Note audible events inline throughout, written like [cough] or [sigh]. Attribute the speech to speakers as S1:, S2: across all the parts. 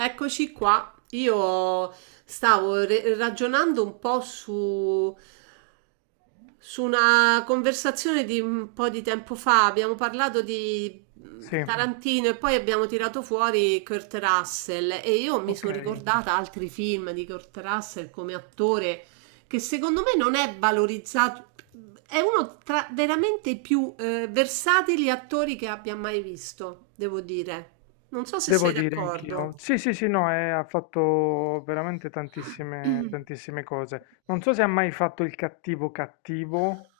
S1: Eccoci qua. Io stavo ragionando un po' su una conversazione di un po' di tempo fa. Abbiamo parlato di
S2: Sì,
S1: Tarantino e poi abbiamo tirato fuori Kurt Russell e io mi
S2: ok,
S1: sono ricordata altri film di Kurt Russell come attore che secondo me non è valorizzato. È uno tra veramente i più versatili attori che abbia mai visto, devo dire. Non so se
S2: devo
S1: sei
S2: dire
S1: d'accordo.
S2: anch'io. Sì, sì, sì, no, ha fatto veramente tantissime, tantissime cose. Non so se ha mai fatto il cattivo cattivo.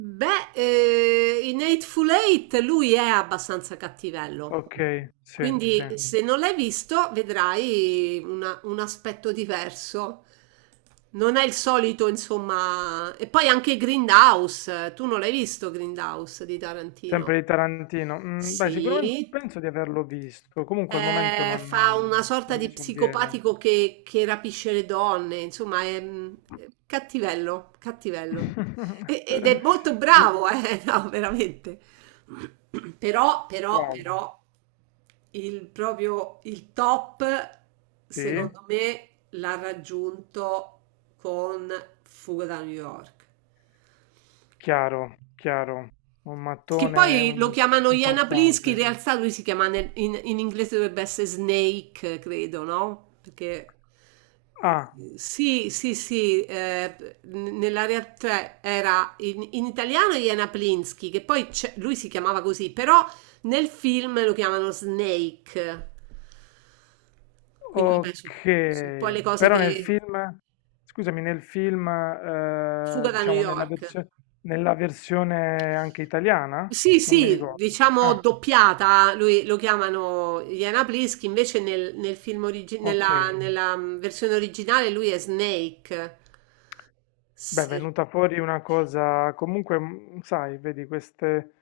S1: Beh, in Eightful Eight lui è abbastanza cattivello,
S2: Ok, sì, sì.
S1: quindi se non l'hai visto vedrai un aspetto diverso. Non è il solito, insomma. E poi anche Grindhouse, tu non l'hai visto Grindhouse di Tarantino?
S2: Sempre di Tarantino. Beh, sicuramente
S1: Sì.
S2: penso di averlo visto. Comunque al momento
S1: Fa una sorta
S2: non mi
S1: di
S2: sovviene.
S1: psicopatico che rapisce le donne, insomma, è cattivello, cattivello.
S2: [laughs]
S1: Ed è molto
S2: Di-
S1: bravo, [laughs] no, veramente. Però, però,
S2: Wow,
S1: però, il proprio, il top,
S2: sì,
S1: secondo me, l'ha raggiunto con Fuga da New York.
S2: chiaro, chiaro. Un
S1: Che
S2: mattone
S1: poi lo
S2: un-
S1: chiamano Iana Plinsky, in
S2: importante.
S1: realtà lui si chiama in inglese dovrebbe essere Snake, credo, no? Perché
S2: Ah.
S1: sì, sì, sì, nella realtà era in italiano Iana Plinsky, che poi lui si chiamava così, però nel film lo chiamano Snake. Quindi vabbè, sono un po'
S2: Ok,
S1: le cose
S2: però nel
S1: che...
S2: film, scusami, nel film,
S1: Fuga da New
S2: diciamo
S1: York.
S2: nella versione anche italiana?
S1: Sì,
S2: Non mi
S1: sì,
S2: ricordo.
S1: diciamo
S2: Ah,
S1: doppiata, lui, lo chiamano Iana Plisk, invece nel film origi- nella,
S2: ok.
S1: nella versione originale lui è Snake.
S2: Beh, è
S1: Se-
S2: venuta fuori una cosa, comunque, sai, vedi queste,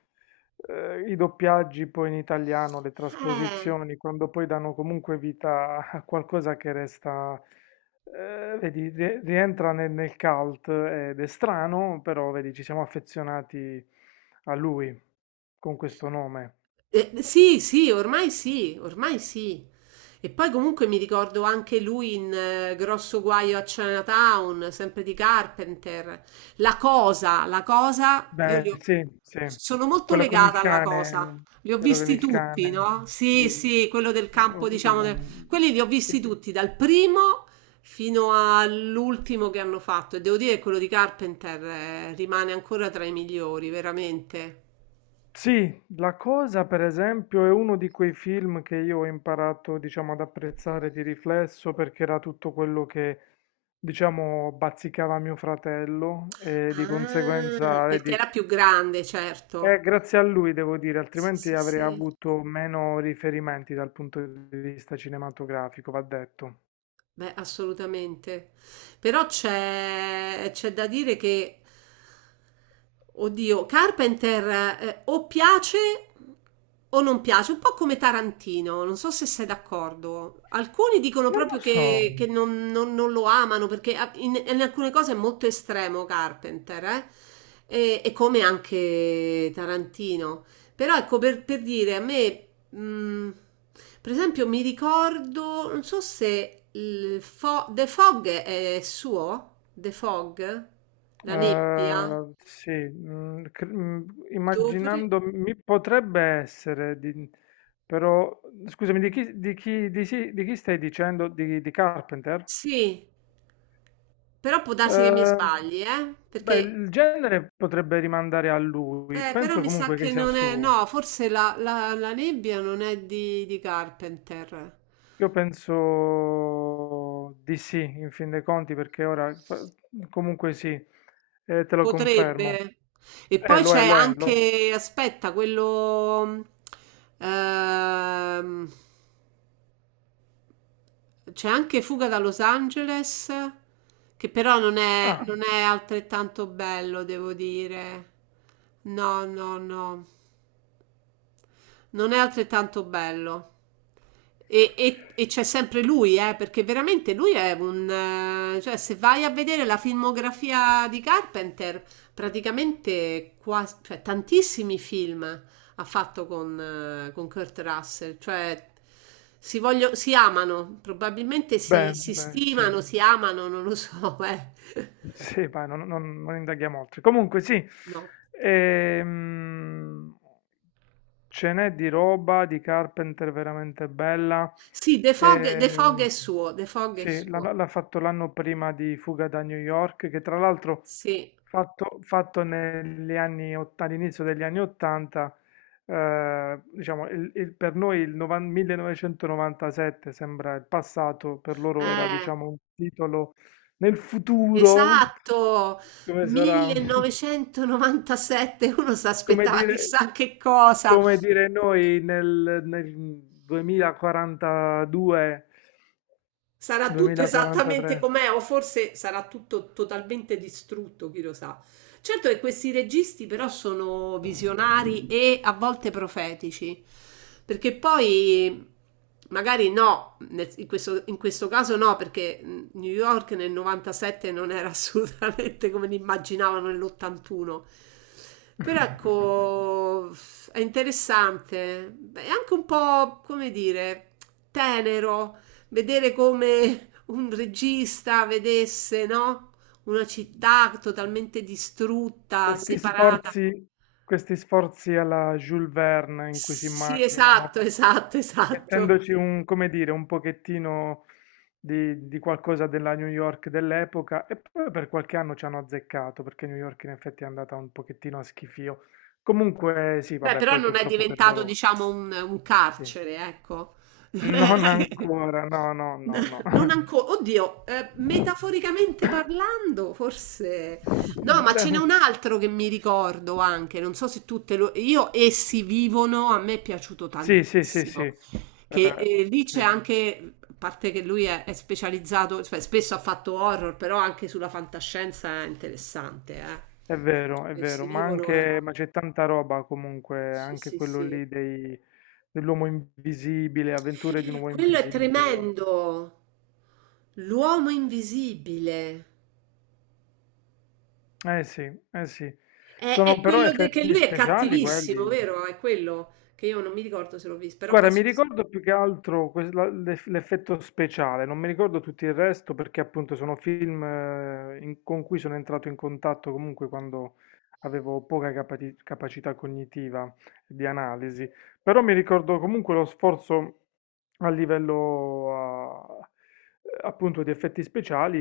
S2: eh, i doppiaggi poi in italiano, le trasposizioni, quando poi danno comunque vita a qualcosa che resta, vedi, rientra nel, nel cult ed è strano, però vedi, ci siamo affezionati a lui con questo nome.
S1: Sì, sì, ormai sì, ormai sì. E poi comunque mi ricordo anche lui in Grosso Guaio a Chinatown, sempre di Carpenter. La cosa,
S2: Beh, sì, sì,
S1: sono molto
S2: quello con il
S1: legata alla cosa.
S2: cane,
S1: Li ho
S2: quello con
S1: visti
S2: il
S1: tutti,
S2: cane,
S1: no? Sì,
S2: giusto.
S1: sì, quello del
S2: Ah,
S1: campo,
S2: ho
S1: diciamo,
S2: presente.
S1: quelli li ho visti tutti, dal primo fino all'ultimo che hanno fatto. E devo dire che quello di Carpenter, rimane ancora tra i migliori, veramente.
S2: Sì, La Cosa per esempio è uno di quei film che io ho imparato, diciamo, ad apprezzare di riflesso perché era tutto quello che, diciamo, bazzicava mio fratello e di
S1: Ah,
S2: conseguenza,
S1: perché
S2: vedi,
S1: era più grande,
S2: è
S1: certo.
S2: grazie a lui devo dire,
S1: Sì,
S2: altrimenti
S1: sì,
S2: avrei
S1: sì.
S2: avuto meno riferimenti dal punto di vista cinematografico, va detto.
S1: Beh, assolutamente. Però c'è da dire che, oddio, Carpenter o piace o non piace, un po' come Tarantino, non so se sei d'accordo. Alcuni dicono
S2: Non
S1: proprio
S2: lo so.
S1: che non, non lo amano perché in alcune cose è molto estremo Carpenter, eh? E come anche Tarantino. Però ecco, per dire, a me, per esempio, mi ricordo, non so se il The Fog è suo, The Fog, la nebbia, dovrei...
S2: Immaginando, mi potrebbe essere, di- però scusami, di chi stai dicendo? Di Carpenter?
S1: Sì, però può darsi che mi
S2: Eh,
S1: sbagli, eh?
S2: beh,
S1: Perché,
S2: il genere potrebbe rimandare a lui,
S1: però
S2: penso
S1: mi sa
S2: comunque che
S1: che
S2: sia
S1: non è,
S2: suo.
S1: no, forse la nebbia non è di Carpenter.
S2: Io penso di sì, in fin dei conti, perché comunque sì, te lo confermo.
S1: Potrebbe. E poi
S2: Lo è,
S1: c'è
S2: lo è, lo è.
S1: anche, aspetta, quello... ehm, c'è anche Fuga da Los Angeles, che però non è,
S2: Ah,
S1: non è altrettanto bello, devo dire. No, no, no. Non è altrettanto bello. E c'è sempre lui, perché veramente lui è un... cioè se vai a vedere la filmografia di Carpenter, praticamente quasi, cioè, tantissimi film ha fatto con Kurt Russell, cioè si amano, probabilmente si,
S2: beh,
S1: si
S2: beh, sì.
S1: stimano, si amano, non lo so, [laughs] eh.
S2: Sì, ma non indaghiamo oltre. Comunque sì,
S1: No.
S2: ehm, ce n'è di roba di Carpenter veramente bella.
S1: Sì, The Fog, The Fog
S2: Eh,
S1: è suo, The Fog è
S2: sì,
S1: suo,
S2: l'ha fatto l'anno prima di Fuga da New York, che tra l'altro
S1: sì.
S2: fatto all'inizio degli anni 80, diciamo, per noi 1997 sembra il passato, per loro era
S1: Eh.
S2: diciamo un titolo nel futuro,
S1: Esatto,
S2: come sarà? [laughs]
S1: 1997 uno si
S2: Come
S1: aspettava
S2: dire,
S1: chissà che cosa.
S2: come dire noi nel 2042,
S1: Sarà tutto esattamente
S2: 2043.
S1: com'è, o forse sarà tutto totalmente distrutto, chi lo sa. Certo che questi registi però sono visionari e a volte profetici, perché poi magari no, in questo, caso no, perché New York nel 97 non era [laughs] assolutamente come l'immaginavano nell'81. Però ecco, è interessante, è anche un po', come dire, tenero vedere come un regista vedesse, no? Una città totalmente distrutta,
S2: Questi
S1: separata.
S2: sforzi, questi sforzi alla Jules Verne in cui si
S1: Sì,
S2: immaginano,
S1: esatto, esatto, esatto.
S2: mettendoci un, come dire, un pochettino di qualcosa della New York dell'epoca e poi per qualche anno ci hanno azzeccato perché New York in effetti è andata un pochettino a schifio. Comunque sì,
S1: Beh,
S2: vabbè,
S1: però
S2: poi
S1: non è
S2: purtroppo per
S1: diventato,
S2: loro
S1: diciamo, un
S2: sì.
S1: carcere, ecco.
S2: Non
S1: [laughs]
S2: ancora, no, no, no, no.
S1: Non ancora, oddio, metaforicamente
S2: [laughs]
S1: parlando, forse. No, ma ce n'è
S2: Beh,
S1: un altro che mi ricordo anche, non so se tutte lo... Io, essi vivono, a me è piaciuto
S2: sì, sì, sì, sì.
S1: tantissimo. Che lì
S2: Sì.
S1: c'è anche, a parte che lui è specializzato, cioè, spesso ha fatto horror, però anche sulla fantascienza è interessante, eh.
S2: È vero,
S1: Persi
S2: ma
S1: vivono era...
S2: anche, ma c'è tanta roba comunque,
S1: Sì,
S2: anche
S1: sì,
S2: quello
S1: sì.
S2: dell'uomo invisibile, avventure di un uomo
S1: Quello è
S2: invisibile.
S1: tremendo. L'uomo invisibile.
S2: Eh sì, eh sì.
S1: È,
S2: Sono
S1: è
S2: però
S1: quello che
S2: effetti
S1: lui è
S2: speciali
S1: cattivissimo,
S2: quelli.
S1: vero? È quello che io non mi ricordo se l'ho visto, però
S2: Guarda, mi
S1: penso di sì.
S2: ricordo più che altro l'effetto speciale, non mi ricordo tutto il resto perché appunto sono film con cui sono entrato in contatto comunque quando avevo poca capacità cognitiva di analisi, però mi ricordo comunque lo sforzo a livello appunto di effetti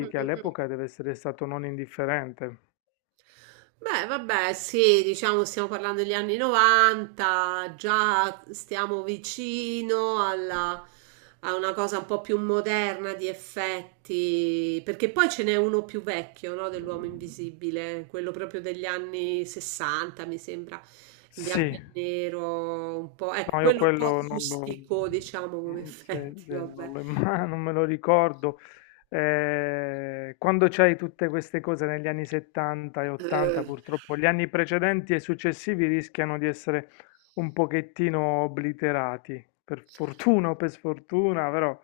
S1: Mm,
S2: che
S1: mm, mm.
S2: all'epoca deve essere stato non indifferente.
S1: Beh, vabbè, sì, diciamo stiamo parlando degli anni 90, già stiamo vicino a una cosa un po' più moderna di effetti, perché poi ce n'è uno più vecchio, no, dell'uomo invisibile, quello proprio degli anni 60, mi sembra, in bianco
S2: Sì.
S1: e nero, un po', ecco,
S2: No, io
S1: quello un po'
S2: quello non lo,
S1: rustico, diciamo, come
S2: mm, se-
S1: effetti,
S2: se non
S1: vabbè.
S2: lo imma- [laughs] non me lo ricordo. Quando c'hai tutte queste cose negli anni 70 e 80,
S1: Eh.
S2: purtroppo gli anni precedenti e successivi rischiano di essere un pochettino obliterati, per fortuna o per sfortuna, però...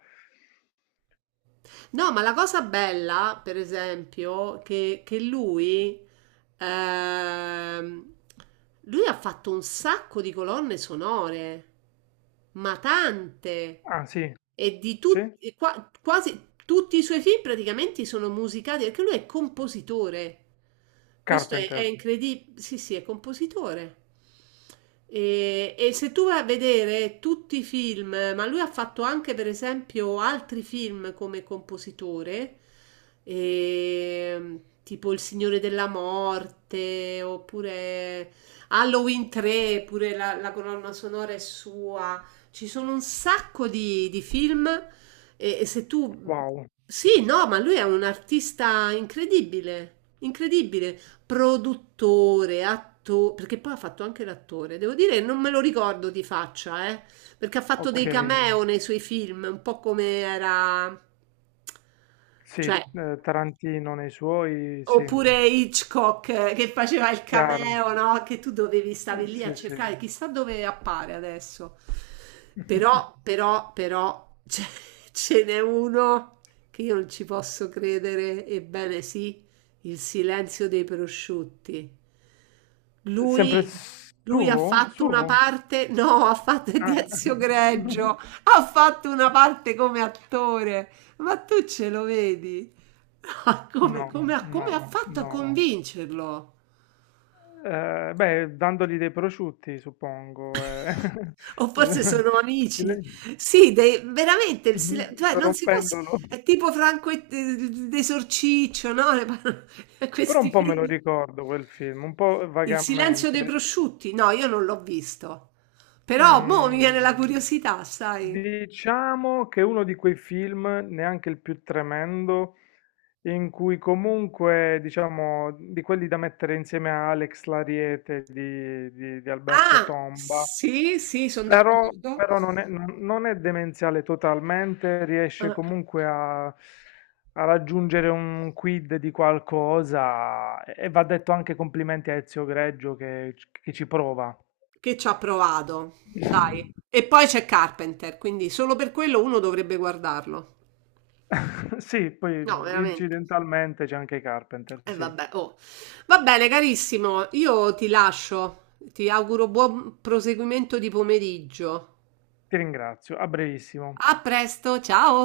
S1: No, ma la cosa bella, per esempio, che ehm, lui ha fatto un sacco di colonne sonore, ma tante,
S2: Ah, sì,
S1: e di
S2: sì?
S1: tutti, e quasi tutti i suoi film praticamente sono musicati, perché lui è compositore. Questo è
S2: Carpenter.
S1: incredibile. Sì, sì, è compositore. E se tu vai a vedere tutti i film, ma lui ha fatto anche per esempio altri film come compositore, e, tipo Il Signore della Morte, oppure Halloween 3, pure la colonna sonora è sua. Ci sono un sacco di film e se tu...
S2: Wow,
S1: Sì, no, ma lui è un artista incredibile, incredibile produttore, attore, perché poi ha fatto anche l'attore. Devo dire, non me lo ricordo di faccia, perché ha fatto
S2: ok.
S1: dei cameo nei suoi film, un po' come era,
S2: Sì,
S1: cioè,
S2: Tarantino nei suoi, sì,
S1: oppure Hitchcock che faceva il
S2: chiaro.
S1: cameo, no? Che tu dovevi stavi lì a
S2: Sì, sì.
S1: cercare, chissà dove appare adesso. Però,
S2: [laughs]
S1: però, però, [laughs] ce n'è uno che io non ci posso credere, ebbene sì, Il silenzio dei prosciutti.
S2: Sempre
S1: Lui, lui ha
S2: suo?
S1: fatto una
S2: Suo?
S1: parte, no, ha fatto è
S2: Ah.
S1: di Ezio
S2: [laughs]
S1: Greggio, ha fatto una parte come attore, ma tu ce lo vedi? Ah, come,
S2: No,
S1: come ha come
S2: no,
S1: ha fatto a
S2: no.
S1: convincerlo?
S2: Beh, dandogli dei prosciutti, suppongo, eh. [laughs]
S1: O forse
S2: Eh,
S1: sono
S2: Il
S1: amici. Sì, veramente,
S2: [laughs]
S1: il
S2: mh-mh,
S1: cioè, non si può...
S2: corrompendolo.
S1: È tipo Franco e d'Esorciccio, no? [laughs]
S2: Però un
S1: Questi
S2: po' me lo
S1: film.
S2: ricordo quel film, un po'
S1: Il silenzio dei
S2: vagamente.
S1: prosciutti? No, io non l'ho visto. Però, mo' mi viene la
S2: Mhmm.
S1: curiosità, sai?
S2: Diciamo che è uno di quei film, neanche il più tremendo, in cui comunque, diciamo, di quelli da mettere insieme a Alex l'Ariete di Alberto
S1: Ah,
S2: Tomba,
S1: sì, sì, sono
S2: però,
S1: d'accordo.
S2: non è demenziale totalmente, riesce comunque a raggiungere un quid di qualcosa e va detto anche complimenti a Ezio Greggio che ci prova.
S1: Che ci ha provato, dai. E poi c'è Carpenter, quindi solo per quello uno dovrebbe guardarlo.
S2: [laughs] Sì, poi
S1: No, veramente.
S2: incidentalmente c'è anche Carpenter,
S1: E
S2: sì.
S1: vabbè, oh. Va bene, carissimo, io ti lascio. Ti auguro buon proseguimento di pomeriggio.
S2: Ti ringrazio, a brevissimo.
S1: A presto, ciao.